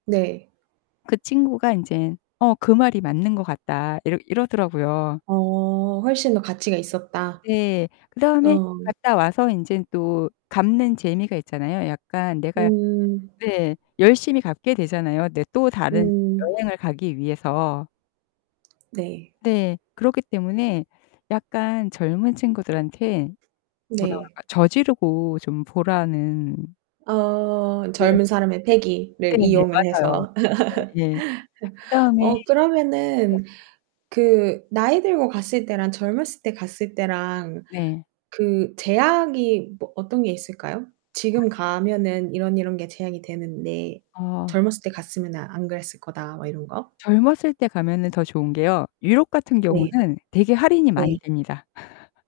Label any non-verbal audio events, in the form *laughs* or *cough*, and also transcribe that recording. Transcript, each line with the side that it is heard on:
right: 네.
left: 그 친구가 인제 "어 그 말이 맞는 것 같다." 이러 이러더라고요.
right: 어 "훨씬 더 가치가 있었다."
left: 예. 그다음에
right: 어.
left: 갔다 와서 인제 또 갚는 재미가 있잖아요. 약간 내가
right: 음.
left: 네 열심히 갚게 되잖아요 네 또 다른
right: 음.
left: 여행을 가기 위해서.
right: 네.
left: 네. 그렇기 때문에 약간 젊은 친구들한테 뭐라
right: 네.
left: 그럴까 저지르고 좀 보라는
right: 어
left: *unintelligible*
right: 젊은 사람의 패기를
left: 네네.
right: 이용을
left: 맞아요.
right: 해서.
left: 네. 예.
right: *laughs*
left: 그다음에 예.
right: 어 그러면은 그 나이 들고 갔을 때랑 젊었을 때 갔을 때랑
left: 네.
right: 그 제약이 뭐 어떤 게 있을까요? "지금
left: 아.
right: 가면은 이런, 이런 게 제약이 되는데
left: 어.
right: 젊었을 때 갔으면은 안 그랬을 거다." 뭐 이런 거?
left: 젊었을 때 가면은 더 좋은 게요. 유럽 같은
right: 네.
left: 경우는 되게 할인이 많이
right: 네.
left: 됩니다. *laughs*